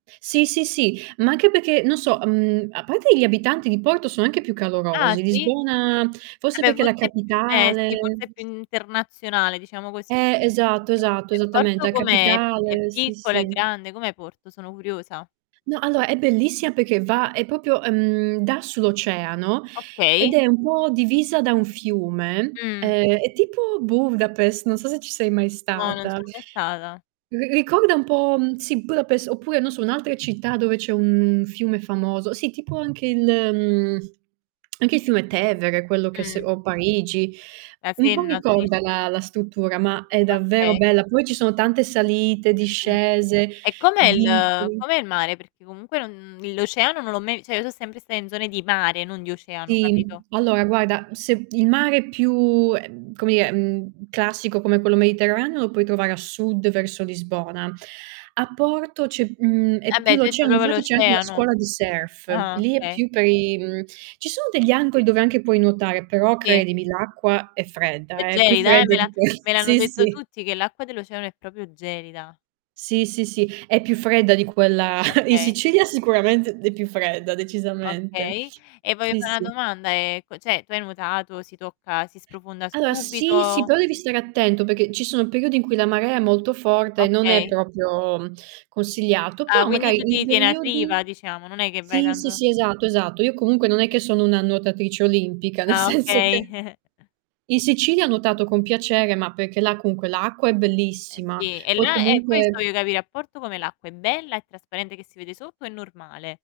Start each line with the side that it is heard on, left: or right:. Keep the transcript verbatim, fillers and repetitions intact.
right: Sì, sì, sì, ma ache peché non so, mhmm, a pate gli abitanti di Porto sono anche più
left: Ah,
right: calorosi.
left: sì?
right: Lisbona
left: Ah,
right: forse
left: beh
right: perché è la
left: forse più eh, sì
right: capitale.
left: forse è più internazionale diciamo così.
right: Eh, esatto, esatto,
left: P
right: esattamente,
left: Porto
right: a
left: com'è? È è
right: capitale, sì,
left: piccola, è
right: sì.
left: grande, com'è Porto? Sono curiosa. Okay.
right: No, alloa è bellissima perché va è popio ehm, da sull'oceano ed
left: Okay.
right: è un po' divisa da un fiume,
left: Mh.
right: ehm, è tipo Buvdapes, non so se ci sei mai
left: No, non
right: stata.
left: sono mai stata.
right: Ri ricorda un po', mhmm, sì, Budapes, oppure, non so, un'altra città dove c'è un fiume famoso, sì, tipo anche il uhm, anche il fiume Tevere quello che se
left: Mh.
right: o Parigi,
left: La
right: un po'
left: Senna tu dici?
right: ricorda la la struttura, ma è davvero
left: Okay.
right: bella. Poi ci sono tante salite,
left: Mh-mh.
right: discese,
left: E com'è il
right: vicoli.
left: com'è il mare? Perché comunque non mhmm, l'oceano non l'ho mai vi ceh io so' sempre sta in zone di mare, non di
right: S
left: oceano,
right: sì,
left: capito?
right: mh. Allora guarda, se il mare è più ehm, come dire, mhmm, classico come quello Mediterraneo, lo puoi trovare a sud verso Lisbona. A Porto c'è mhmm,
left: Eh,
right: è più
left: beh, tu hai detto
right: l'oceano,
left: propo
right: infatti c'è anche una
left: l'oceano.
right: scuola di surf.
left: Ah,
right: Lì é
left: okay.
right: più per i mhmm, ci sono degli angoi dove anche puoi nuotare, però
left: Sì.
right: credimi l'acqua è
left: È
right: fredda, eh, più
left: gelida, eh, me
right: fredda
left: la
right: di que
left: me l'hanno
right: sì,
left: detto
right: sì.
left: tutti che l'acqua dell'oceano è propio gelida.
right: Sì, sì, sì, è più fredda di quella in
left: Okay.
right: Sicilia sicuramente è più fredda decisamente.
left: Okay, e voglio
right: Sì,
left: fa na
right: sì.
left: domanda, ehm, co ceh tu hai nuotato, si tocca, si sprofonda
right: aloa, sì, sì,
left: subito?
right: però devi stare attento, pecchè ci sono periodi in cui la marea è molto forte e non è
left: Okay.
right: propio, mhmm, consigliato,
left: Ah,
right: però
left: quindi
right: magai
left: tu
right: in
left: ti tieni a
right: periodi
left: riva diciamo, non è che vai
right: sì, sì,
left: tanto
right: sì, esatto, esatto. Io comunque non è che sono una nuotatrice olimpica, nel
left: Ah,
right: senso che
left: okay.
right: in Sicilia ho nuotato con piacere, ma perché là cunque l'acqua è
left: Eh
right: bellissima,
left: sì, e
right: poi
left: là eh, questo
right: comunque
left: voglio capì: a Porto com'è l'acqua è bella e trasparente che si vede sotto o è normale?